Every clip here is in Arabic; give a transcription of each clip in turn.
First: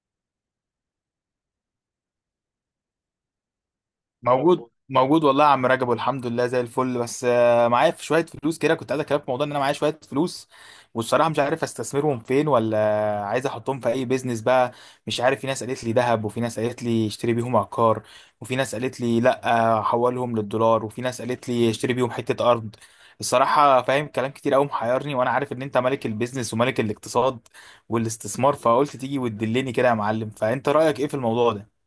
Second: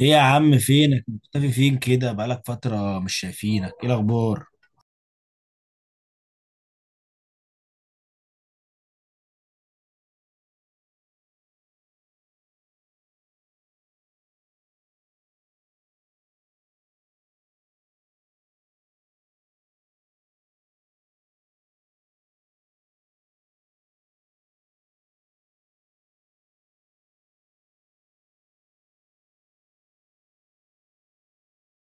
ايه يا عم، فينك مختفي؟ فين كده؟ بقالك فترة مش شايفينك. ايه الاخبار؟ موجود موجود والله يا عم رجب، والحمد لله زي الفل. بس معايا في شويه فلوس كده، كنت عايز اكلمك في موضوع ان انا معايا شويه فلوس، والصراحه مش عارف استثمرهم فين، ولا عايز احطهم في اي بيزنس بقى. مش عارف، في ناس قالت لي ذهب، وفي ناس قالت لي اشتري بيهم عقار، وفي ناس قالت لي لا حولهم للدولار، وفي ناس قالت لي اشتري بيهم حته ارض. الصراحه فاهم كلام كتير قوي محيرني، وانا عارف ان انت ملك البيزنس وملك الاقتصاد والاستثمار، فقلت تيجي وتدلني كده يا معلم. فانت رايك ايه في الموضوع ده؟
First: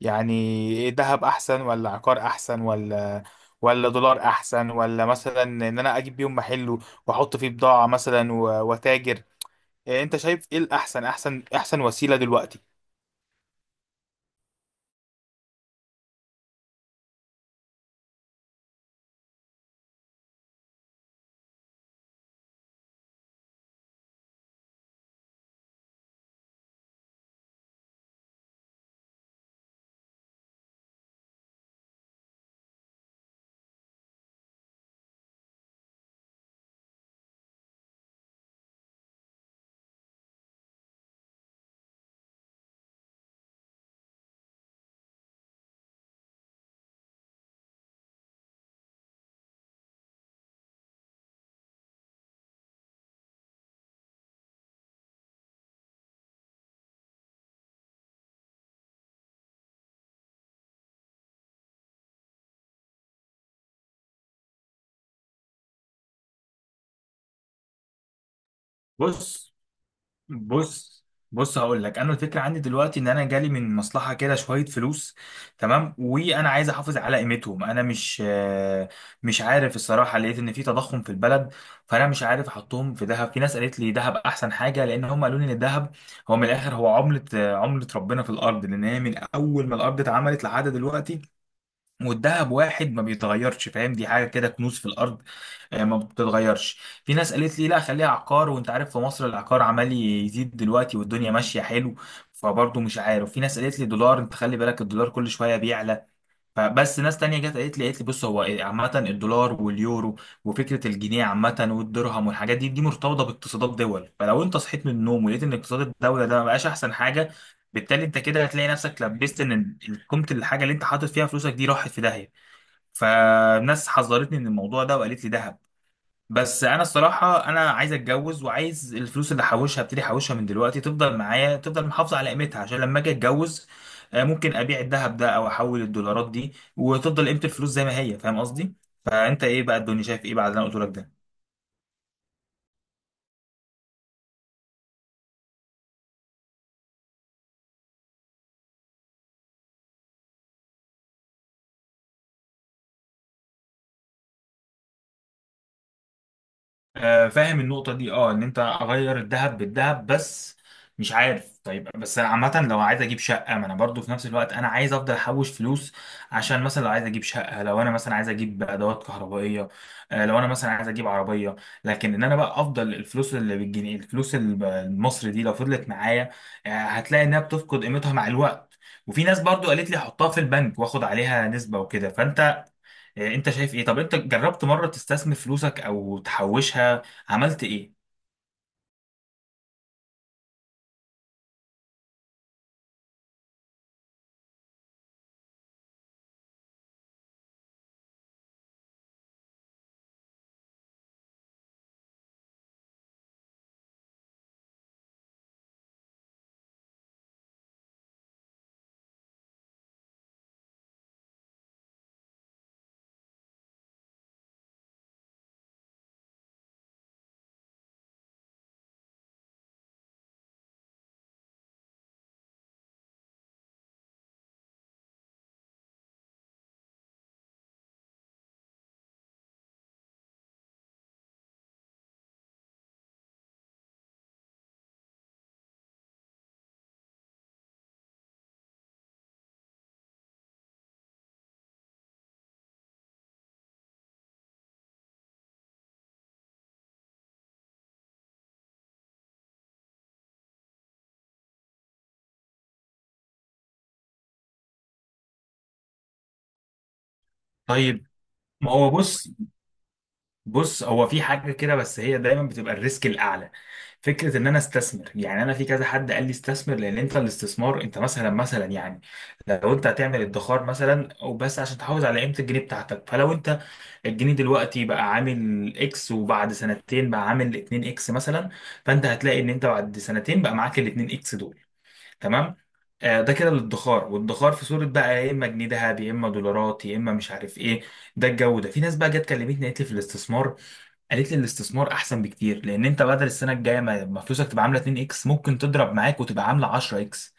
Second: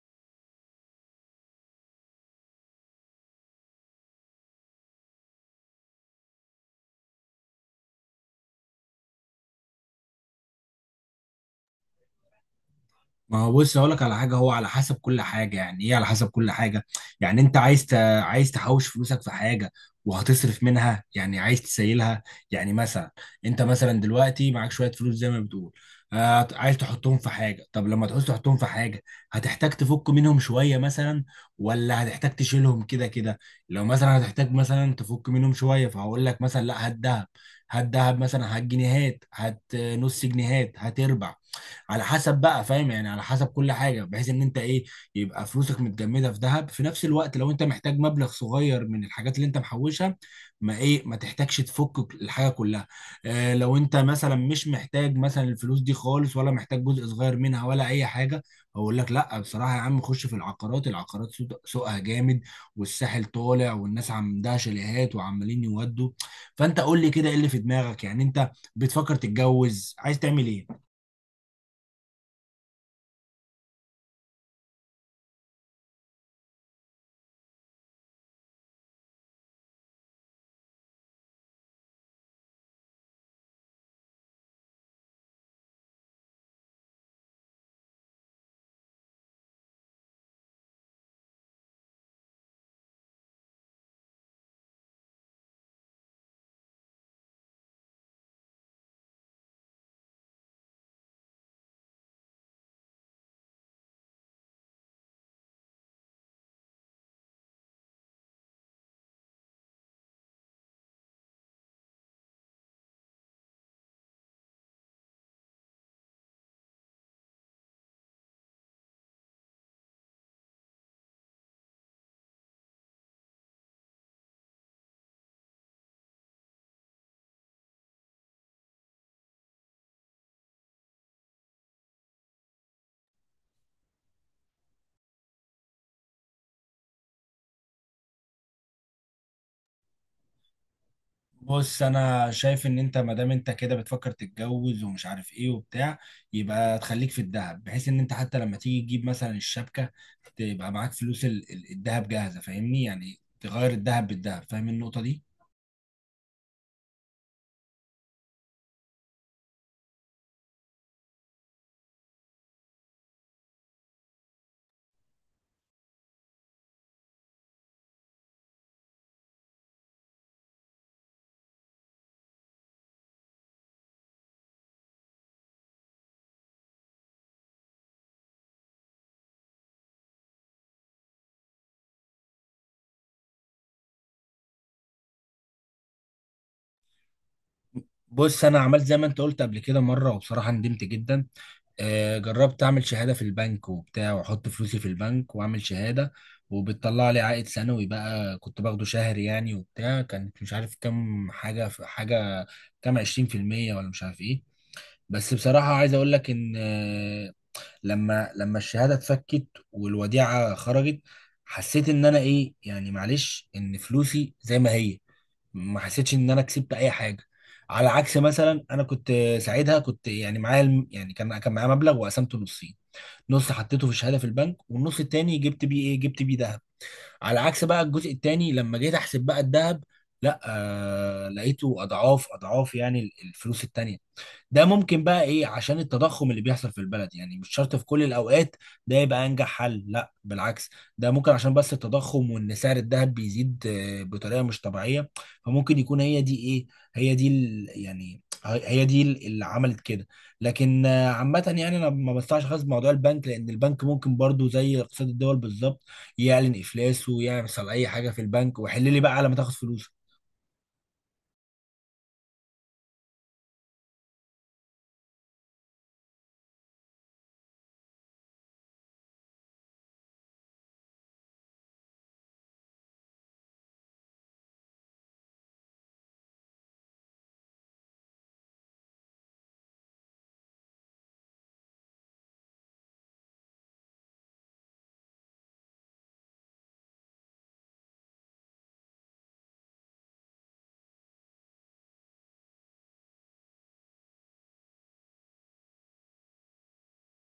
يعني ايه، دهب احسن ولا عقار احسن ولا دولار احسن، ولا مثلا ان انا اجيب بيهم محل واحط فيه بضاعة مثلا واتاجر؟ إيه انت شايف ايه الاحسن، احسن وسيلة دلوقتي؟ ما هو بص، اقول لك على حاجه. هو على حسب كل حاجه، يعني ايه؟ على حسب كل حاجه. يعني انت عايز عايز تحوش فلوسك في حاجه، وهتصرف منها، يعني عايز تسيلها. يعني مثلا، انت مثلا دلوقتي معاك شويه فلوس زي ما بتقول. عايز تحطهم في حاجه. طب لما تعوز تحطهم في حاجه، هتحتاج تفك منهم شويه مثلا، ولا هتحتاج تشيلهم كده كده؟ لو مثلا هتحتاج مثلا تفك منهم شويه، فهقول لك مثلا لا، هات دهب. هات دهب مثلا، هات جنيهات، هات نص جنيهات، هات ربع. على حسب بقى، فاهم؟ يعني على حسب كل حاجه، بحيث ان انت ايه، يبقى فلوسك متجمده في ذهب. في نفس الوقت لو انت محتاج مبلغ صغير من الحاجات اللي انت محوشها، ما ايه، ما تحتاجش تفك الحاجه كلها. اه، لو انت مثلا مش محتاج مثلا الفلوس دي خالص، ولا محتاج جزء صغير منها ولا اي حاجه، اقول لك لا، بصراحه يا عم، خش في العقارات. العقارات سوقها جامد، والساحل طالع، والناس عندها شاليهات وعمالين يودوا. فانت قول لي كده، ايه اللي في دماغك يعني؟ انت بتفكر بص تتجوز؟ عايز تعمل ايه؟ بص بص، هقول لك انا الفكره عندي دلوقتي ان انا جالي من مصلحه كده شويه فلوس، تمام، وانا عايز احافظ على قيمتهم. انا مش مش عارف الصراحه، لقيت ان في تضخم في البلد، فانا مش عارف احطهم في ذهب. في ناس قالت لي ذهب احسن حاجه، لان هم قالوا لي ان الذهب هو من الاخر هو عمله عمله ربنا في الارض، لان هي من اول ما الارض اتعملت لحد دلوقتي والدهب واحد ما بيتغيرش. فاهم؟ دي حاجه كده كنوز في الارض، ما بتتغيرش. في ناس قالت لي لا، خليها عقار، وانت عارف في مصر العقار عمال يزيد دلوقتي والدنيا ماشيه حلو. فبرضه مش عارف، في ناس قالت لي دولار، انت خلي بالك الدولار كل شويه بيعلى. فبس ناس تانية جت قالت لي بص، هو عامة الدولار واليورو وفكرة الجنيه عامة والدرهم والحاجات دي، مرتبطة باقتصادات دول. فلو انت صحيت من النوم ولقيت ان اقتصاد الدولة ده ما بقاش احسن حاجة، بالتالي انت كده هتلاقي نفسك لبست ان قيمة الحاجة اللي انت حاطط فيها فلوسك دي راحت في داهية. فناس حذرتني من الموضوع ده وقالت لي دهب. بس انا الصراحه انا عايز اتجوز، وعايز الفلوس اللي احوشها ابتدي احوشها من دلوقتي تفضل معايا، تفضل محافظه على قيمتها، عشان لما اجي اتجوز ممكن ابيع الذهب ده او احول الدولارات دي وتفضل قيمه الفلوس زي ما هي. فاهم قصدي؟ فانت ايه بقى، الدنيا شايف ايه بعد اللي انا قلت لك ده؟ بص، انا شايف ان انت ما دام انت كده بتفكر تتجوز ومش عارف ايه وبتاع، يبقى تخليك في الذهب، بحيث ان انت حتى لما تيجي تجيب مثلا الشبكه، تبقى معاك فلوس الذهب جاهزه، فاهمني؟ يعني تغير الذهب بالذهب. فاهم النقطه دي؟ فاهم النقطة دي، اه، ان انت اغير الذهب بالذهب. بس مش عارف، طيب بس عامة لو عايز اجيب شقة، ما انا برضو في نفس الوقت انا عايز افضل احوش فلوس، عشان مثلا لو عايز اجيب شقة، لو انا مثلا عايز اجيب ادوات كهربائية، لو انا مثلا عايز اجيب عربية. لكن ان انا بقى افضل الفلوس اللي بالجنيه، الفلوس المصري دي لو فضلت معايا، هتلاقي انها بتفقد قيمتها مع الوقت. وفي ناس برضو قالت لي حطها في البنك واخد عليها نسبة وكده. فانت انت شايف ايه؟ طب انت جربت مرة تستثمر فلوسك او تحوشها؟ عملت ايه؟ بص، انا عملت زي ما انت قلت قبل كده مره، وبصراحه ندمت جدا. جربت اعمل شهاده في البنك وبتاع، واحط فلوسي في البنك واعمل شهاده، وبتطلع لي عائد سنوي بقى، كنت باخده شهري يعني وبتاع. كانت مش عارف كام، حاجه حاجه، كام 20%، ولا مش عارف ايه. بس بصراحه عايز اقول لك ان لما الشهاده اتفكت والوديعه خرجت، حسيت ان انا ايه يعني، معلش، ان فلوسي زي ما هي. ما حسيتش ان انا كسبت اي حاجه. على عكس، مثلا انا كنت ساعتها، كنت يعني معايا يعني كان معايا مبلغ وقسمته نصين. نص حطيته في الشهاده في البنك، والنص التاني جبت بيه ايه؟ جبت بيه ذهب. على عكس بقى، الجزء التاني لما جيت احسب بقى الذهب، لا، لقيته اضعاف اضعاف يعني الفلوس التانيه. ده ممكن بقى ايه؟ عشان التضخم اللي بيحصل في البلد. يعني مش شرط في كل الاوقات ده يبقى انجح حل. لا بالعكس، ده ممكن عشان بس التضخم وان سعر الذهب بيزيد بطريقة مش طبيعية. فممكن يكون هي دي ايه، هي دي يعني هي دي اللي عملت كده. لكن عامة يعني انا ما بستعش خالص بموضوع البنك، لان البنك ممكن برضو زي اقتصاد الدول بالظبط، يعلن افلاسه ويحصل اي طيب، حاجة في البنك، ما هو وحل لي بقى بص، على ما تاخد فلوسك. بص، هو في حاجة كده بس هي دايما بتبقى الريسك الاعلى. فكرة ان انا استثمر، يعني انا في كذا حد قال لي استثمر، لان انت الاستثمار انت مثلا يعني لو انت هتعمل ادخار مثلا، او بس عشان تحافظ على قيمة الجنيه بتاعتك، فلو انت الجنيه دلوقتي بقى عامل اكس، وبعد سنتين بقى عامل 2 اكس مثلا، فانت هتلاقي ان انت بعد سنتين بقى معاك ال 2 اكس دول. تمام. ده كده للادخار، والادخار في صورة بقى يا اما جنيه ذهب يا اما دولارات يا اما مش عارف ايه، ده الجو ده. في ناس بقى جت كلمتني قالت لي في الاستثمار، قالت لي الاستثمار احسن بكتير، لان انت بدل السنه الجايه ما فلوسك تبقى عامله 2 اكس ممكن تضرب معاك وتبقى عامله 10 اكس.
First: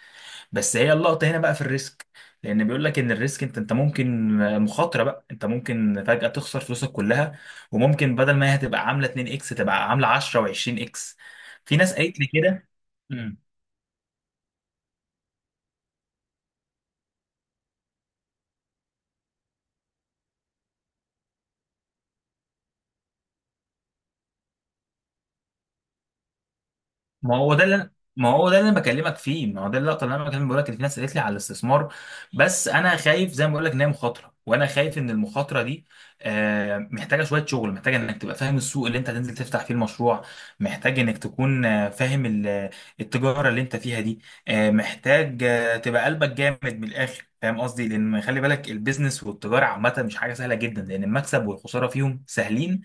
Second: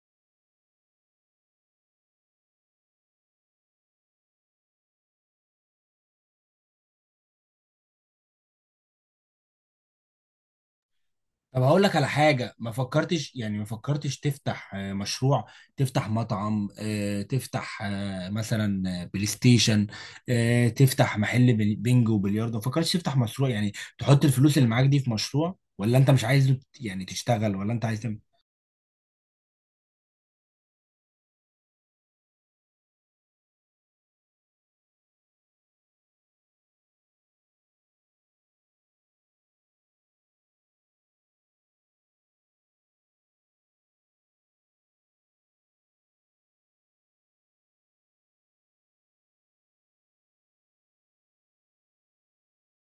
بس هي اللقطه هنا بقى في الريسك. لان بيقول لك ان الريسك انت، ممكن مخاطره بقى، انت ممكن فجاه تخسر فلوسك كلها، وممكن بدل ما هي هتبقى عامله 2 اكس تبقى عامله 10 و20 اكس. طب في هقول ناس لك على قالت لي حاجة، كده. ما فكرتش يعني، ما فكرتش تفتح مشروع؟ تفتح مطعم، تفتح مثلا بلاي ستيشن، تفتح محل بينجو وبلياردو؟ ما فكرتش تفتح مشروع يعني، تحط الفلوس اللي معاك دي في مشروع؟ ولا انت مش عايز يعني ما هو تشتغل؟ ده ولا اللي انت أنا- عايز؟ ما هو ده اللي انا بكلمك فيه، ما هو ده اللقطه اللي انا بكلمك، بقول لك ان في ناس قالت لي على الاستثمار. بس انا خايف زي ما بقول لك ان هي مخاطره، وانا خايف ان المخاطره دي محتاجه شويه شغل، محتاجه انك تبقى فاهم السوق اللي انت هتنزل تفتح فيه المشروع، محتاج انك تكون فاهم التجاره اللي انت فيها دي، محتاج تبقى قلبك جامد من الاخر. فاهم قصدي؟ لان خلي بالك البيزنس والتجاره عامه مش حاجه سهله جدا، لان المكسب والخساره فيهم سهلين،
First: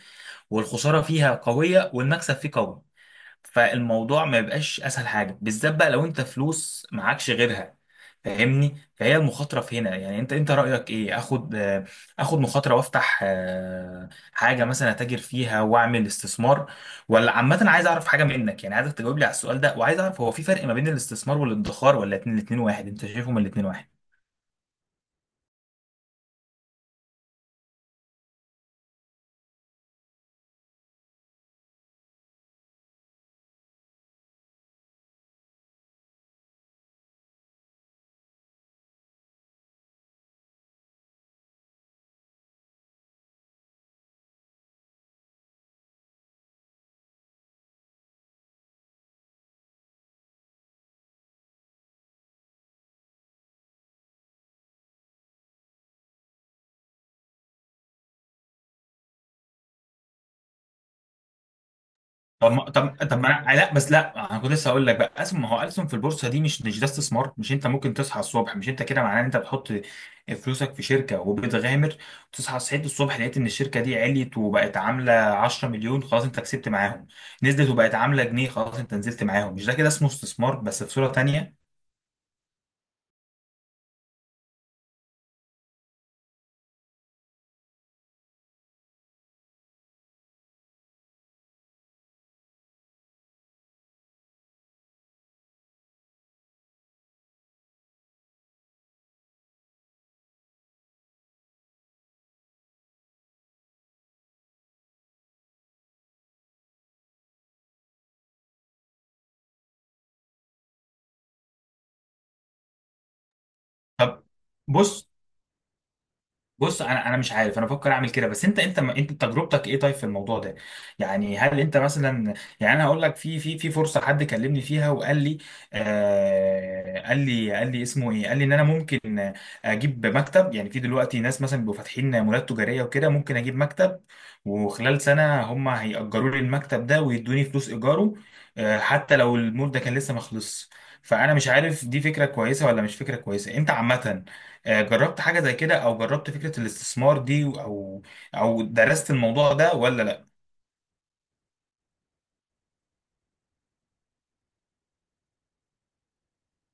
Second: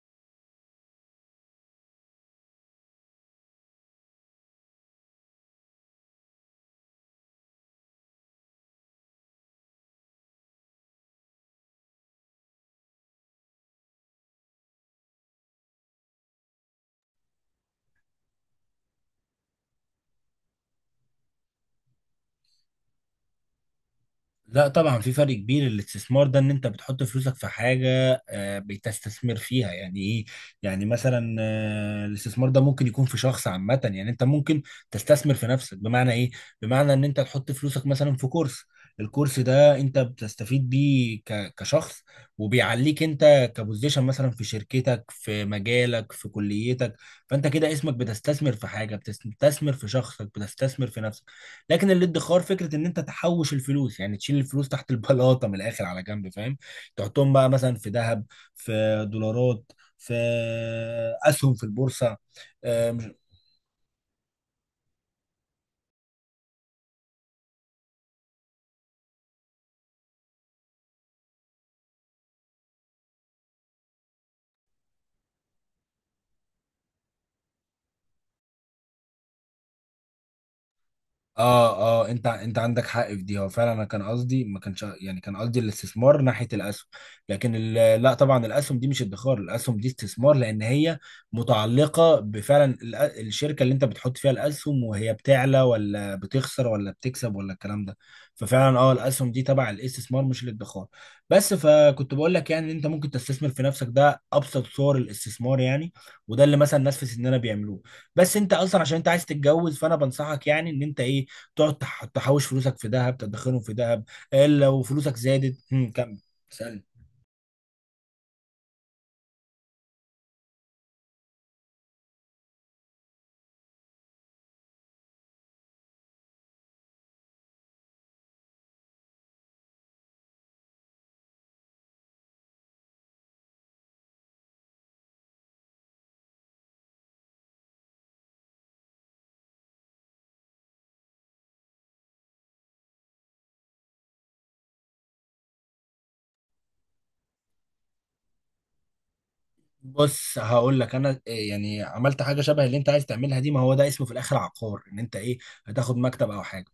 والخساره فيها قويه والمكسب فيه قوي. فالموضوع ما بيبقاش اسهل حاجه، بالذات بقى لو انت فلوس معكش غيرها. فاهمني؟ فهي المخاطره في هنا. يعني انت، رايك ايه، اخد اخد مخاطره وافتح حاجه مثلا اتاجر فيها واعمل استثمار؟ ولا عامه عايز اعرف حاجه منك، يعني عايزك تجاوب لي على السؤال ده، وعايز اعرف هو في فرق ما بين الاستثمار والادخار، ولا الاتنين واحد، انت شايفهم الاتنين واحد؟ لا طبعا، في فرق كبير. الاستثمار ده ان انت بتحط فلوسك في حاجه بتستثمر فيها، يعني ايه؟ يعني مثلا الاستثمار ده ممكن يكون في شخص عامه، يعني انت ممكن تستثمر في نفسك. بمعنى ايه؟ بمعنى ان انت تحط فلوسك مثلا في كورس. الكورس ده انت بتستفيد بيه كشخص، وبيعليك انت كبوزيشن، مثلا في شركتك، في مجالك، في كليتك. فانت كده اسمك بتستثمر في حاجه، بتستثمر في شخصك، بتستثمر في نفسك. لكن الادخار، فكره ان انت تحوش الفلوس، يعني تشيل الفلوس تحت البلاطه من الاخر، على جنب، فاهم؟ تحطهم بقى مثلا في ذهب، في دولارات، في اسهم في البورصه. طب ما انا لا، بس لا انا كنت لسه هقول لك بقى أسهم. ما هو أسهم في البورصه دي مش ده استثمار؟ مش انت ممكن تصحى الصبح، مش انت كده معناه ان انت بتحط فلوسك في شركه وبتغامر؟ تصحى، صحيت الصبح لقيت ان الشركه دي عليت وبقت عامله 10 مليون، خلاص انت كسبت معاهم. نزلت وبقت عامله جنيه، خلاص انت نزلت معاهم. مش ده كده اسمه استثمار بس في صوره تانيه؟ اه، اه، انت عندك حق في دي. هو فعلا انا كان قصدي، ما كانش يعني، كان قصدي الاستثمار ناحيه الاسهم. لكن لا طبعا، الاسهم دي مش ادخار، الاسهم دي استثمار، لان هي متعلقه بفعلا الشركه اللي انت بتحط فيها الاسهم، وهي بتعلى ولا بتخسر ولا بتكسب ولا الكلام ده. ففعلا اه، الاسهم دي تبع الاستثمار مش الادخار. بس فكنت بقول لك يعني، ان انت ممكن تستثمر في نفسك، ده ابسط صور الاستثمار يعني. وده اللي مثلا الناس في سننا بيعملوه. بس انت اصلا عشان انت عايز تتجوز، فانا بنصحك يعني ان انت ايه، تقعد تحوش فلوسك في ذهب، تدخرهم في ذهب. طب، لو بص، فلوسك زادت كمل. بص، سألني. انا مش عارف، انا بفكر اعمل كده. بس انت، تجربتك ايه طيب في الموضوع ده؟ يعني هل انت مثلا، يعني انا هقول لك، في فرصه حد كلمني فيها وقال لي، آه قال لي، اسمه ايه، قال لي ان انا ممكن اجيب مكتب. يعني في دلوقتي ناس مثلا بيبقوا فاتحين مولات تجاريه وكده، ممكن اجيب مكتب وخلال سنه هم هيأجروا لي المكتب ده ويدوني فلوس ايجاره، آه حتى لو المول ده كان لسه ما خلصش. فانا مش عارف دي فكره كويسه ولا مش فكره كويسه. انت عامه جربت حاجة زي كده؟ او جربت فكرة الاستثمار دي، او او درست الموضوع ده ولا لا؟ بص، هقول لك انا إيه، يعني عملت حاجه شبه اللي انت عايز تعملها دي. ما هو ده اسمه في الاخر عقار، ان انت ايه، هتاخد مكتب او حاجه.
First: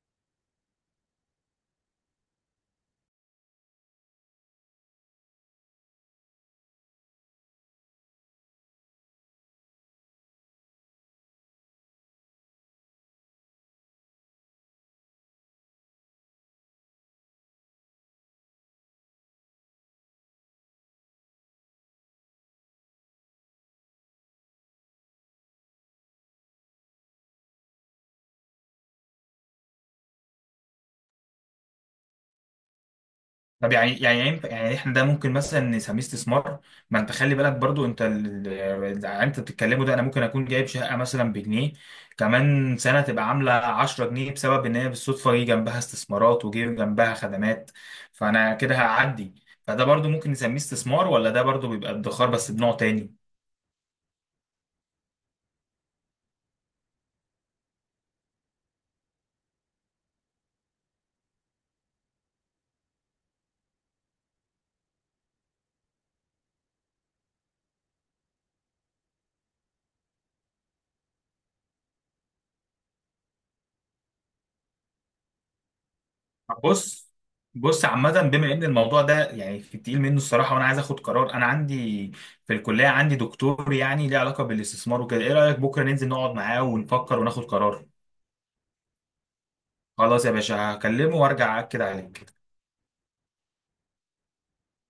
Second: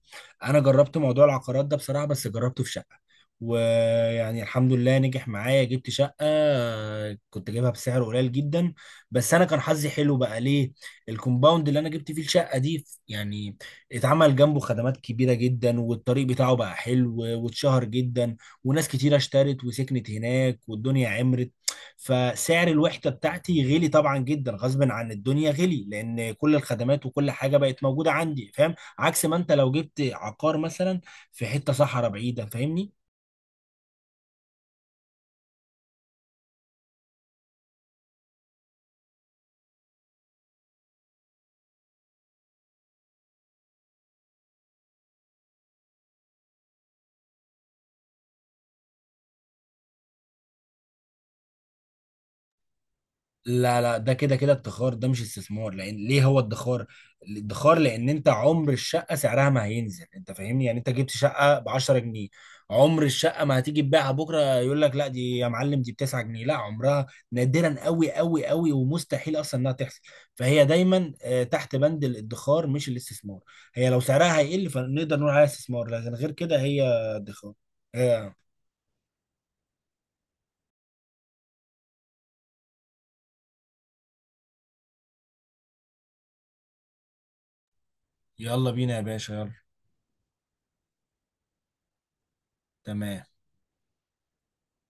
انا جربت موضوع العقارات ده بصراحه، بس جربته في شقه. ويعني الحمد لله نجح معايا. جبت شقه، كنت جايبها بسعر قليل جدا. بس انا كان حظي حلو بقى. ليه؟ الكومباوند اللي انا جبت فيه الشقه دي يعني، اتعمل جنبه خدمات كبيره جدا، والطريق بتاعه بقى حلو، واتشهر جدا، وناس كتيره اشترت وسكنت هناك، والدنيا عمرت. فسعر الوحدة بتاعتي غلي طبعا جدا، غصب عن الدنيا غلي، لان كل الخدمات وكل حاجة بقت موجودة عندي، فاهم؟ عكس ما انت لو جبت عقار مثلا في حتة صحراء بعيدة، فاهمني؟ طب يعني، يعني احنا ده ممكن مثلا نسميه استثمار؟ ما انت خلي بالك برضو انت انت بتتكلمه ده، انا ممكن اكون جايب شقة مثلا بجنيه، كمان سنة تبقى عاملة 10 جنيه بسبب ان هي بالصدفة جه جنبها استثمارات وجه جنبها خدمات، فانا كده هعدي. فده برضو ممكن نسميه استثمار ولا ده برضو بيبقى ادخار بس بنوع تاني؟ لا، لا، ده كده كده ادخار، ده مش استثمار. لان ليه هو ادخار؟ الادخار لان انت عمر الشقه سعرها ما هينزل، انت فاهمني؟ يعني انت جبت شقه ب 10 جنيه، عمر الشقه ما هتيجي تبيعها بكره يقول لك لا، دي يا معلم دي ب 9 جنيه، لا عمرها. نادرا قوي قوي قوي، ومستحيل اصلا انها تحصل. فهي دايما تحت بند الادخار مش الاستثمار. هي لو سعرها هيقل فنقدر نقول عليها استثمار، لكن غير كده هي بص، ادخار. بص، عامة آه، بما ان الموضوع ده يعني في التقيل منه الصراحة، وانا عايز اخد قرار، انا عندي في الكلية عندي دكتور يعني ليه علاقة بالاستثمار وكده، ايه رأيك بكرة ننزل نقعد معاه ونفكر وناخد قرار؟ يلا بينا يا باشا، يلا. خلاص يا باشا، هكلمه وارجع اكد عليك. تمام.